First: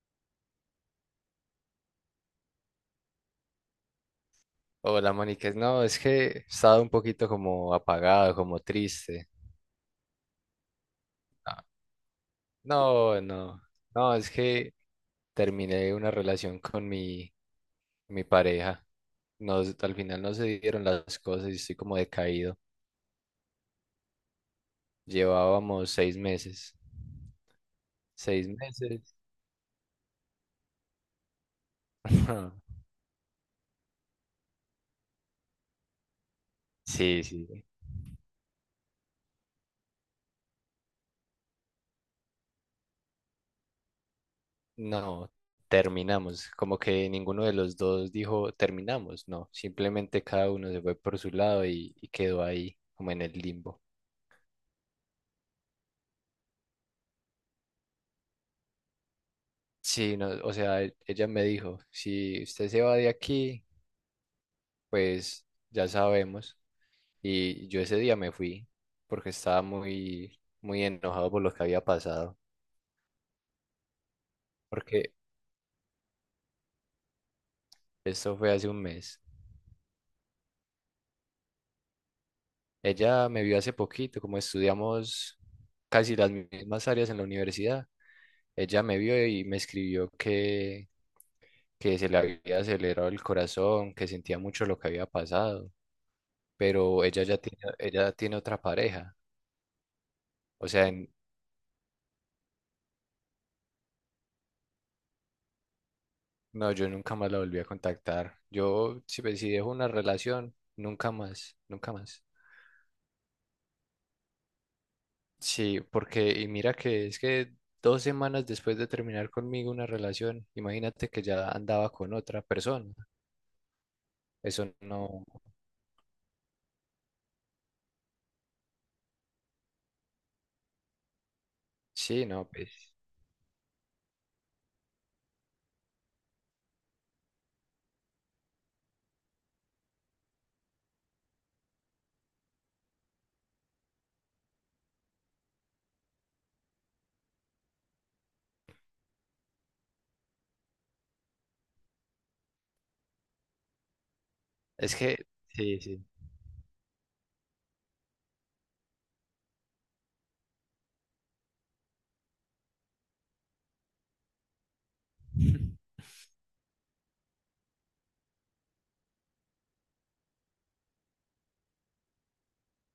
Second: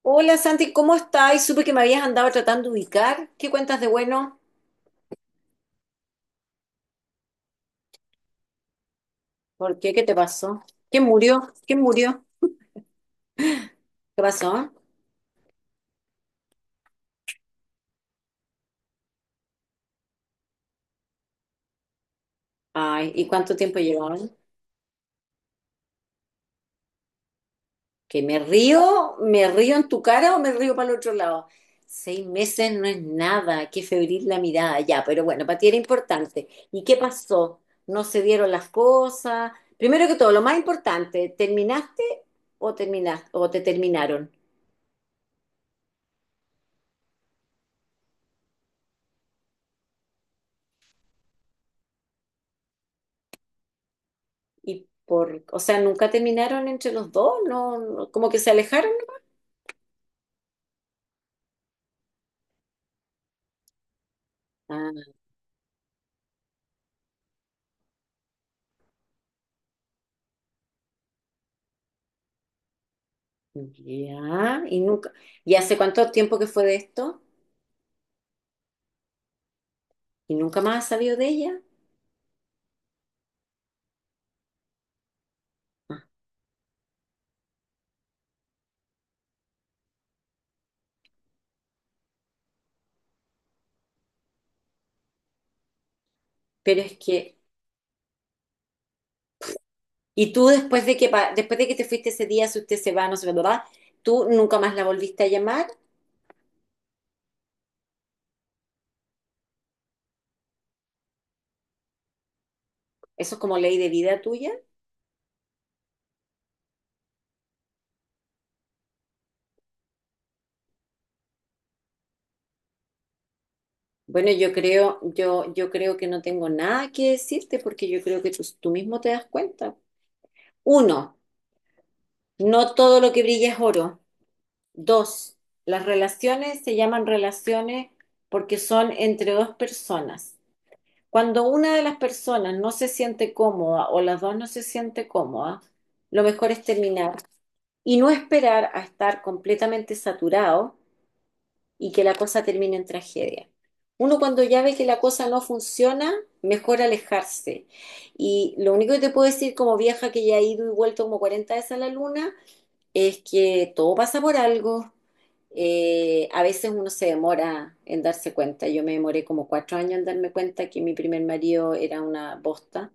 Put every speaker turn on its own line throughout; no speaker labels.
Hola Santi, ¿cómo estás? Y supe que me habías andado tratando de ubicar. ¿Qué cuentas de bueno?
Hola, Mónica. No, es que he estado un poquito como apagado, como triste.
¿Por qué? ¿Qué te pasó? ¿Quién murió? ¿Quién murió?
No, no, no. No,
¿Qué
es
pasó?
que terminé una relación con mi pareja. Nos, al final no se dieron las cosas y estoy como decaído.
Ay, ¿y cuánto tiempo llevaban?
Llevábamos 6 meses.
¿Que me
¿Seis meses?
río? ¿Me río en tu cara o me río para el otro lado? 6 meses no es nada, qué febril la mirada, ya, pero bueno, para ti era importante. ¿Y qué
Sí, sí.
pasó? ¿No se dieron las cosas? Primero que todo, lo más importante, ¿terminaste o te terminaron?
No, terminamos. Como que ninguno de los dos dijo terminamos. No, simplemente cada uno se fue por su lado y quedó ahí, como en el limbo.
Y por, o sea, nunca terminaron entre los dos, como que se alejaron.
Sí, no, o sea, ella me dijo, si usted se va de aquí,
Ah,
pues ya sabemos. Y yo ese día me fui porque estaba muy, muy enojado por lo que había pasado,
ya, y nunca,
porque
y hace cuánto tiempo que fue de esto,
esto fue hace un mes.
y nunca más has sabido de ella,
Ella me vio hace poquito, como estudiamos casi las mismas áreas en la universidad. Ella me vio y me escribió que se le había acelerado el corazón, que sentía mucho lo que había pasado,
pero es
pero
que,
ella tiene otra pareja.
y tú
O
después
sea,
de que,
en-
después de que te fuiste ese día, si usted se va, no se va, ¿verdad? Tú nunca más la volviste a llamar,
No, yo nunca más la volví a contactar. Yo, si, pues, si dejo una relación, nunca más, nunca más.
eso es como ley de vida tuya.
Sí, porque, y mira que es que 2 semanas después de terminar conmigo una relación, imagínate que ya andaba con otra persona.
Bueno, yo
Eso
creo,
no,
yo, yo creo que no tengo nada que decirte porque yo creo que tú mismo te das cuenta. Uno,
sí, no, pues,
no todo lo que brilla es oro. Dos, las relaciones se llaman relaciones porque son entre dos personas. Cuando una de las personas no se siente cómoda o las dos no se siente cómoda, lo mejor es terminar y no esperar a estar completamente saturado y que la cosa termine en tragedia. Uno cuando ya ve que
es
la
que,
cosa no
sí, sí,
funciona, mejor alejarse. Y lo único que te puedo decir como vieja que ya he ido y vuelto como 40 veces a la luna, es que todo pasa por algo. A veces uno se demora en darse cuenta. Yo me demoré como 4 años en darme cuenta que mi primer marido era una bosta.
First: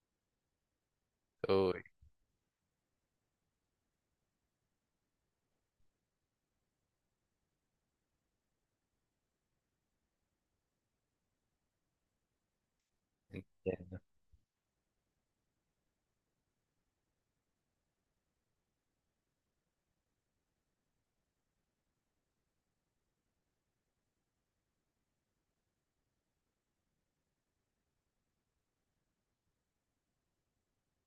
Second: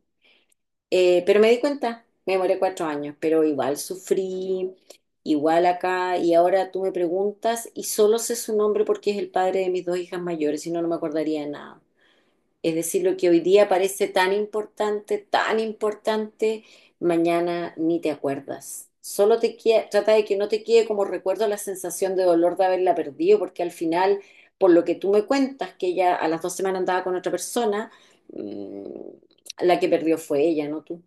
Pero me di
uy,
cuenta, me demoré 4 años, pero igual sufrí, igual acá. Y ahora tú me preguntas y solo sé su nombre porque es el padre de mis dos hijas mayores, si no, no me acordaría de nada. Es decir, lo que hoy día
entiendo.
parece tan importante, mañana ni te acuerdas. Solo trata de que no te quede como recuerdo la sensación de dolor de haberla perdido, porque al final, por lo que tú me cuentas, que ella a las 2 semanas andaba con otra persona, mm, la que perdió fue ella, no tú.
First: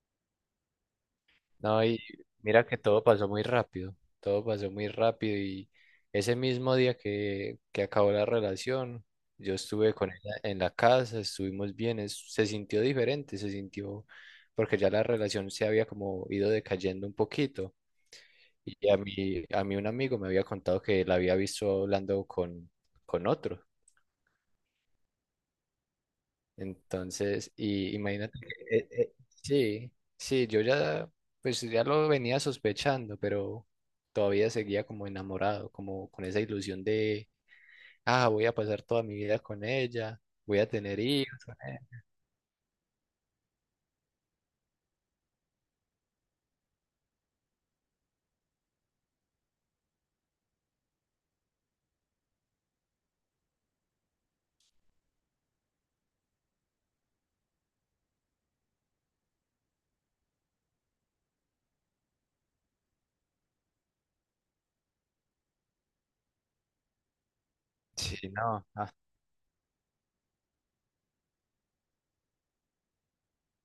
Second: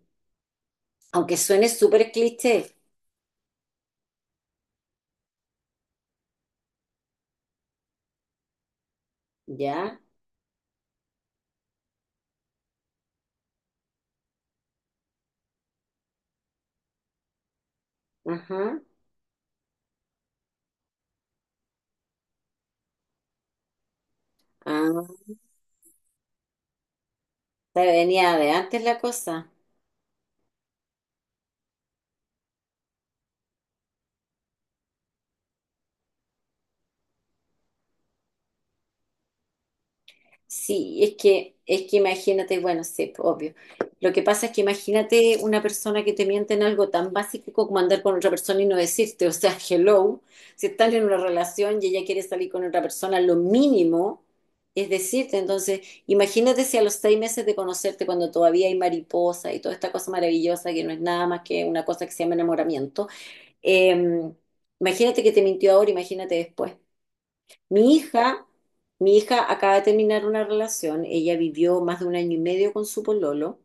Aunque suene
No, y
súper
mira
cliché,
que todo pasó muy rápido, todo pasó muy rápido y ese mismo día que acabó la relación, yo estuve
¿ya?
con ella en la casa, estuvimos bien, se sintió diferente, se sintió porque ya la relación se había como ido decayendo un poquito
Ajá.
y a mí un amigo me había contado que la había visto hablando con otro.
Ah,
Entonces,
te
y
venía
imagínate
de
que,
antes la cosa.
sí, sí, yo ya, pues ya lo venía sospechando, pero todavía seguía como enamorado, como con esa ilusión de, ah, voy a pasar toda mi vida con ella, voy a tener
Sí, es
hijos
que,
con
es que
ella.
imagínate, bueno, sí, pues, obvio. Lo que pasa es que imagínate una persona que te miente en algo tan básico como andar con otra persona y no decirte, o sea, hello, si estás en una relación y ella quiere salir con otra persona, lo mínimo es decirte. Entonces, imagínate si a los 6 meses de conocerte, cuando todavía hay mariposa y toda esta cosa maravillosa que no es nada más que una cosa que se llama enamoramiento, eh, imagínate que te mintió ahora, imagínate después. Mi
Sí,
hija,
no, ah,
mi hija acaba de terminar una relación, ella vivió más de un año y medio con su pololo,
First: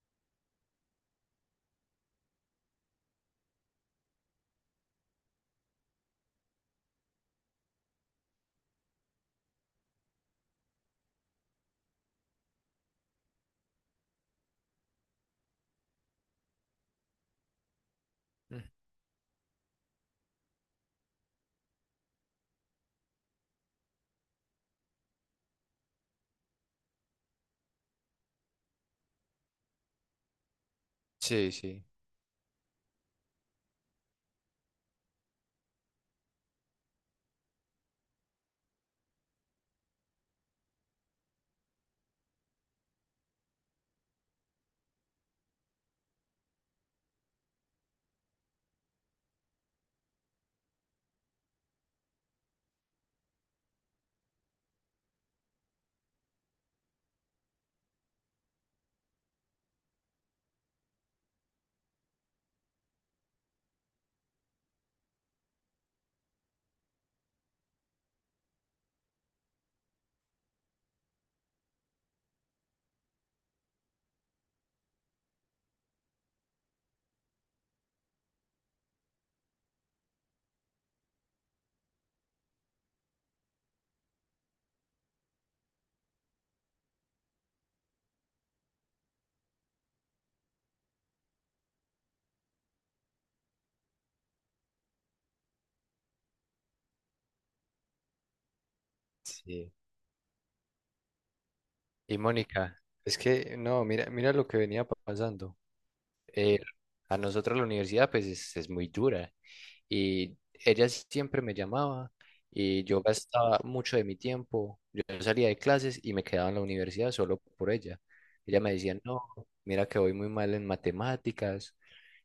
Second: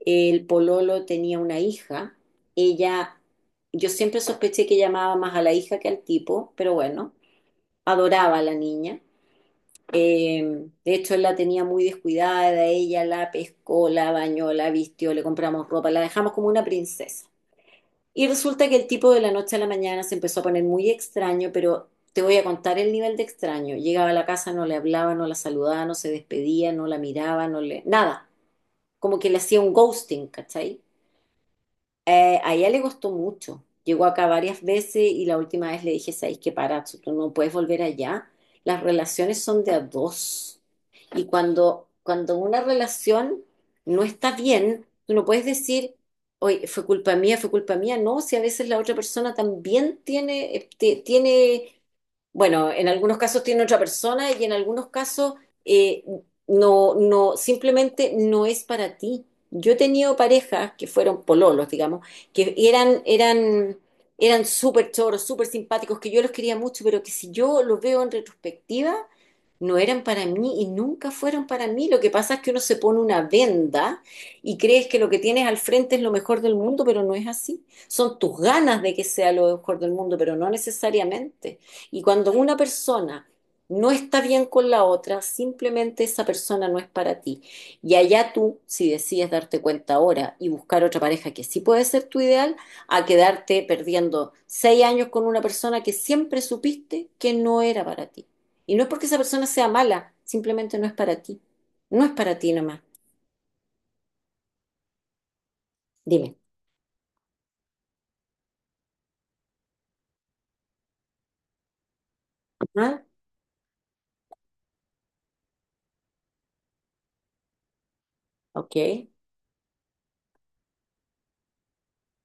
el pololo tenía una hija, ella, yo siempre sospeché que llamaba más a la hija que al tipo, pero bueno, adoraba a la niña. De hecho, él la tenía muy descuidada, ella la pescó, la bañó, la vistió, le compramos ropa, la dejamos como una princesa. Y
mm,
resulta que el tipo de la noche a la mañana se empezó a poner muy extraño, pero te voy a contar el nivel de extraño. Llegaba a la casa, no le hablaba, no la saludaba, no se despedía, no la miraba, no le... nada. Como que le hacía un ghosting, ¿cachai?
sí, sí,
A ella le gustó mucho. Llegó acá varias veces y la última vez le dije, ¿sabes qué, Parazzo? Tú no puedes volver allá. Las relaciones son de a dos. Y cuando una relación no está bien, tú no puedes decir, oye, fue culpa mía, fue culpa mía. No, si a veces la otra persona también tiene bueno, en algunos casos tiene otra persona y en algunos casos eh, no, no, simplemente no es para ti. Yo he tenido parejas que fueron pololos, digamos, que eran súper choros, súper simpáticos, que yo los quería mucho, pero que si yo los veo en retrospectiva, no eran para mí y nunca fueron para mí. Lo que pasa es que uno se pone una venda y crees que lo que tienes al frente es lo mejor del mundo, pero no es así. Son tus ganas de que sea lo mejor del mundo, pero no necesariamente. Y cuando una persona no está bien con la otra, simplemente esa persona no es para ti. Y allá tú, si decides darte cuenta ahora y buscar otra pareja que sí puede ser tu ideal, a quedarte perdiendo 6 años con una persona que siempre supiste que no era para ti. Y no es porque esa persona sea
sí.
mala, simplemente no es para ti. No es
Y
para ti nomás.
Mónica, es que, no, mira lo que venía pasando.
Dime.
Eh, a nosotros la universidad, pues es muy dura. Y ella siempre me llamaba y yo
Ajá,
gastaba mucho de mi tiempo. Yo salía de clases y me quedaba en la universidad solo por ella. Ella me decía,
ok,
no, mira que voy muy mal en matemáticas.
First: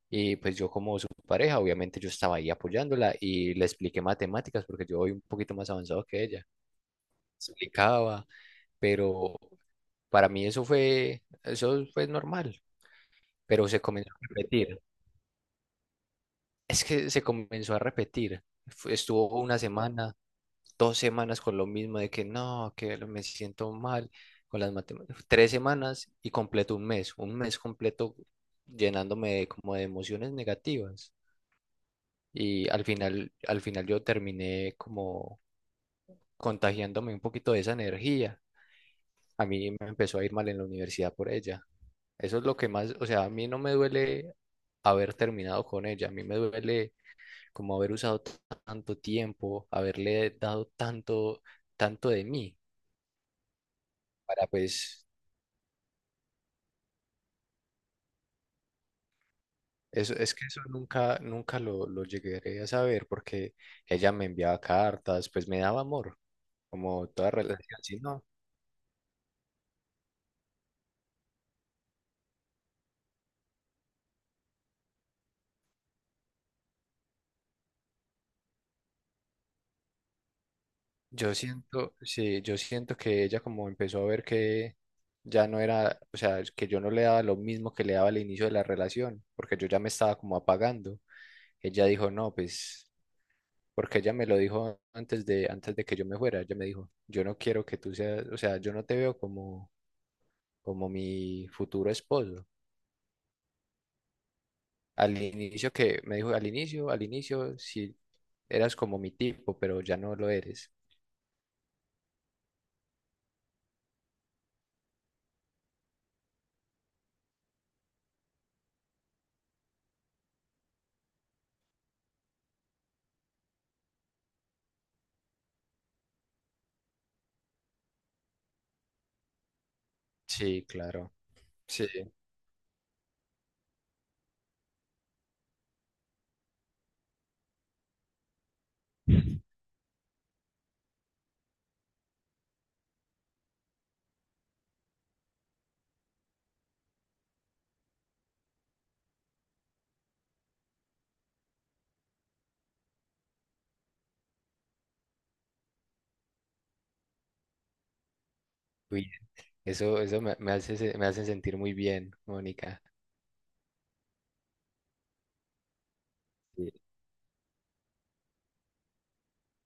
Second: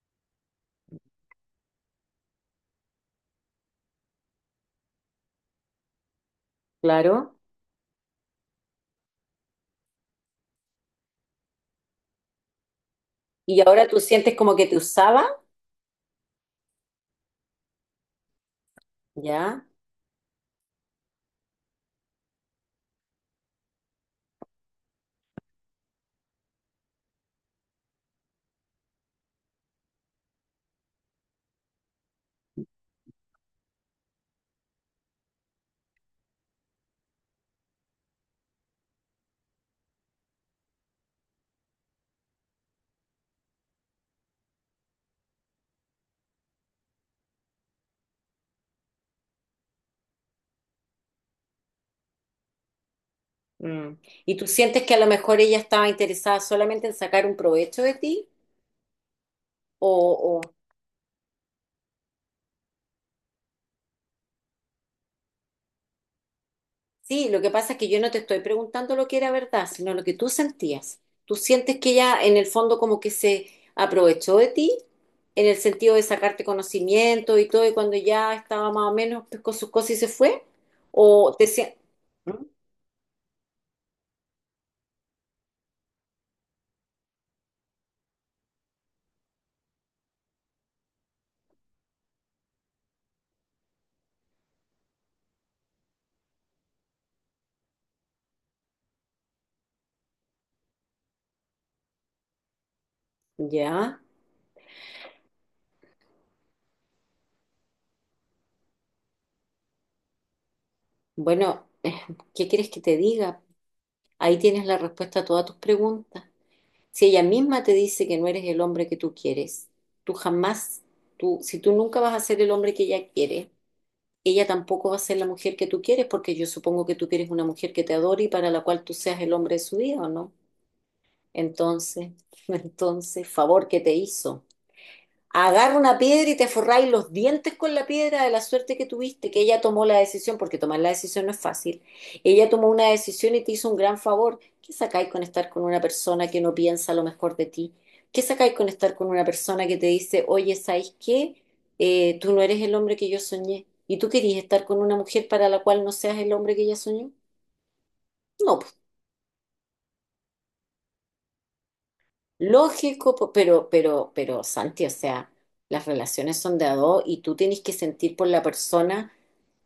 Y pues yo como su pareja, obviamente yo estaba ahí apoyándola y le expliqué matemáticas porque yo voy un poquito más avanzado que ella.
claro.
Explicaba, pero para mí eso fue normal,
Y
pero se
ahora tú
comenzó a
sientes como que te
repetir.
usaba,
Es que se comenzó a repetir. Estuvo una
¿ya?
semana, 2 semanas con lo mismo de que no, que lo- me siento mal con las matemáticas. 3 semanas y completo un mes completo llenándome de, como de emociones negativas. Y al final yo terminé como contagiándome un poquito de esa energía. A mí me empezó a ir mal en la universidad por ella. Eso es lo que más, o sea, a mí no me duele haber terminado con ella, a mí me duele como haber usado tanto tiempo, haberle dado tanto, tanto de mí,
Mm. ¿Y tú
para
sientes que a
pues,
lo mejor ella estaba interesada solamente en sacar un provecho de ti?
eso, es
o,
que eso nunca, nunca lo llegué a saber porque ella me enviaba cartas, pues me daba amor, como
Sí,
toda
lo que pasa es
relación,
que yo
si
no te
no,
estoy preguntando lo que era verdad, sino lo que tú sentías. ¿Tú sientes que ella en el fondo como que se aprovechó de ti en el sentido de sacarte conocimiento y todo y cuando ya estaba más o menos pues, con sus cosas y se fue? ¿O
yo
te sien-
siento,
¿Mm?
sí, yo siento que ella como empezó a ver que ya no era, o sea, que yo no le daba lo mismo que le daba al inicio de la relación, porque yo ya me estaba como apagando. Ella dijo, no, pues. Porque ella me lo dijo antes de que yo me fuera. Ella me dijo, yo no quiero que tú seas, o sea, yo no te veo como, como mi futuro esposo.
Ya,
Al inicio que me dijo, al inicio, sí, eras como mi tipo, pero ya no lo eres.
bueno, ¿qué quieres que te diga? Ahí tienes la respuesta a todas tus preguntas. Si ella misma te dice que no eres el hombre que tú quieres, tú jamás, tú, si tú nunca vas a ser el hombre que ella quiere, ella tampoco va a ser la mujer que tú quieres, porque yo supongo que tú quieres una mujer que te adore y para la cual tú seas el hombre de su vida, ¿o no?
Sí, claro. Sí.
Entonces, entonces, favor que te hizo. Agarra una piedra y te forráis los dientes con la piedra de la suerte que tuviste, que ella tomó la decisión, porque tomar la decisión no es fácil. Ella tomó una decisión y te hizo un gran favor. ¿Qué sacáis con estar con una persona que no piensa lo mejor de ti? ¿Qué sacáis con estar con una persona que te dice, oye, ¿sabes qué? Tú no eres el hombre que yo soñé. ¿Y tú querías estar con una mujer para la cual no seas el hombre que ella soñó? No, pues,
Uy, eso me, me hace sentir muy bien, Mónica.
lógico, pero, Santi, o sea, las relaciones son de
Sí,
a dos y tú tienes que sentir por la persona.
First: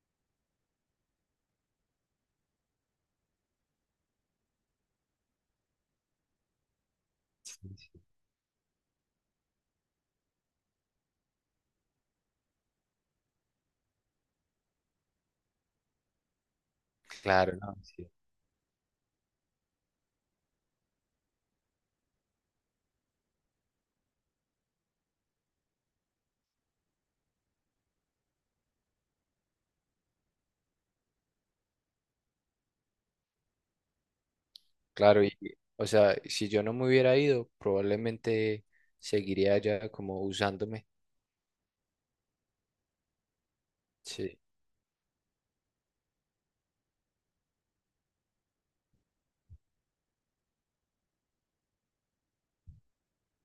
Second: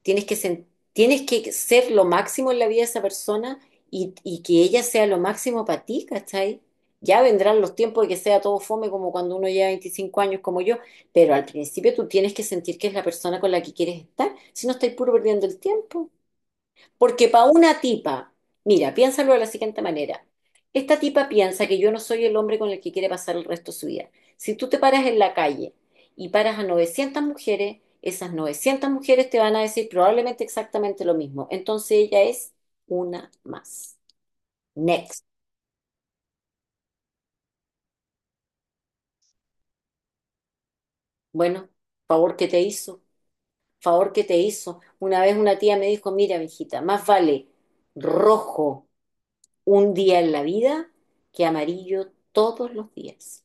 Tienes que, sen- tienes que ser lo máximo en la vida de esa persona y que ella sea lo máximo para ti, ¿cachai? Ya vendrán los tiempos de que sea todo fome como cuando uno lleva 25 años como yo, pero al principio tú tienes que sentir que es la persona con la que quieres estar, si no estáis puro perdiendo el tiempo. Porque para
claro, no,
una tipa, mira, piénsalo de la siguiente manera. Esta tipa piensa que yo no soy el hombre con el que quiere pasar el resto de su vida. Si tú te paras en la calle y paras a 900 mujeres, esas 900 mujeres te van a decir probablemente exactamente lo mismo. Entonces ella es una más.
claro.
Next.
Y, o sea, si yo no me hubiera ido, probablemente seguiría ya como usándome.
Bueno, favor que te hizo, favor que te
Sí.
hizo. Una vez una tía me dijo, mira, mijita, más vale rojo un día en la vida que amarillo todos los días.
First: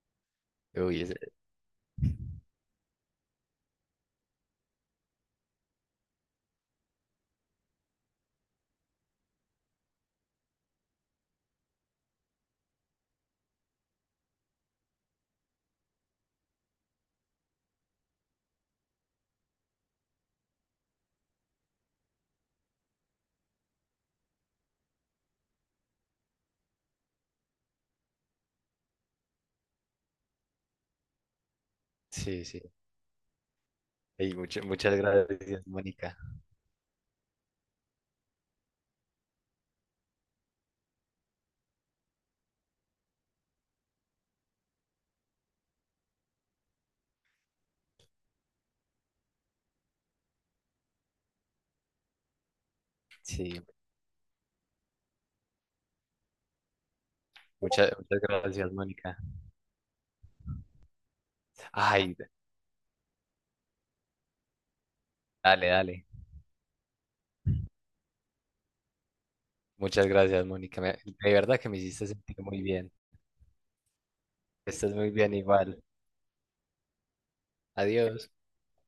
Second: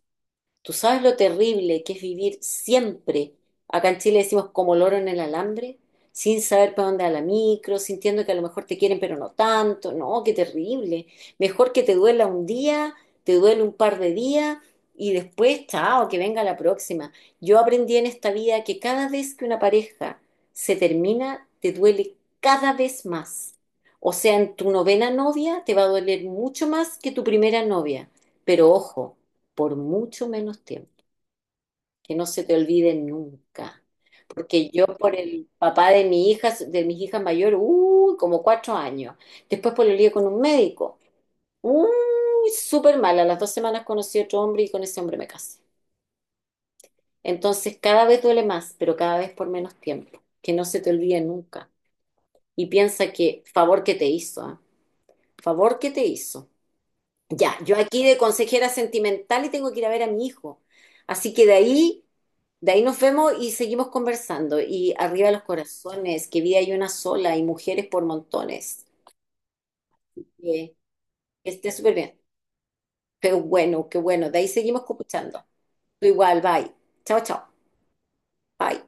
¿Tú sabes
Uy,
lo
ese-
terrible que es vivir siempre? Acá en Chile decimos como loro en el alambre, sin saber para dónde va la micro, sintiendo que a lo mejor te quieren, pero no tanto. No, qué terrible. Mejor que te duela un día, te duele un par de días y después, chao, que venga la próxima. Yo aprendí en esta vida que cada vez que una pareja se termina, te duele cada vez más. O sea, en tu novena novia te va a doler mucho más que tu primera novia. Pero ojo, por mucho menos tiempo, que no se
sí,
te
sí.
olvide nunca.
Ey,
Porque yo
muchas
por el
gracias,
papá de
Mónica.
mi hija, de mis hijas mayores, uy, como 4 años. Después por el lío con un médico. Uy, súper mal. A las dos semanas conocí a otro hombre y con ese hombre me casé. Entonces cada vez duele más, pero cada vez por menos tiempo. Que no se te olvide nunca. Y piensa que
Sí,
favor que te hizo, ¿ah? Favor que te hizo. Ya, yo
muchas,
aquí de
muchas
consejera
gracias, Mónica.
sentimental y tengo que ir a ver a mi hijo. Así que
Ay,
de ahí nos vemos y seguimos conversando. Y arriba los
dale, dale.
corazones, que vida hay una sola y mujeres por montones.
Muchas
Que
gracias, Mónica. De
que
verdad que
esté
me
súper
hiciste
bien.
sentir muy bien.
Pero bueno, qué bueno. De ahí seguimos
Estás muy bien
escuchando.
igual.
Tú igual, bye. Chao, chao.
Adiós.
Bye.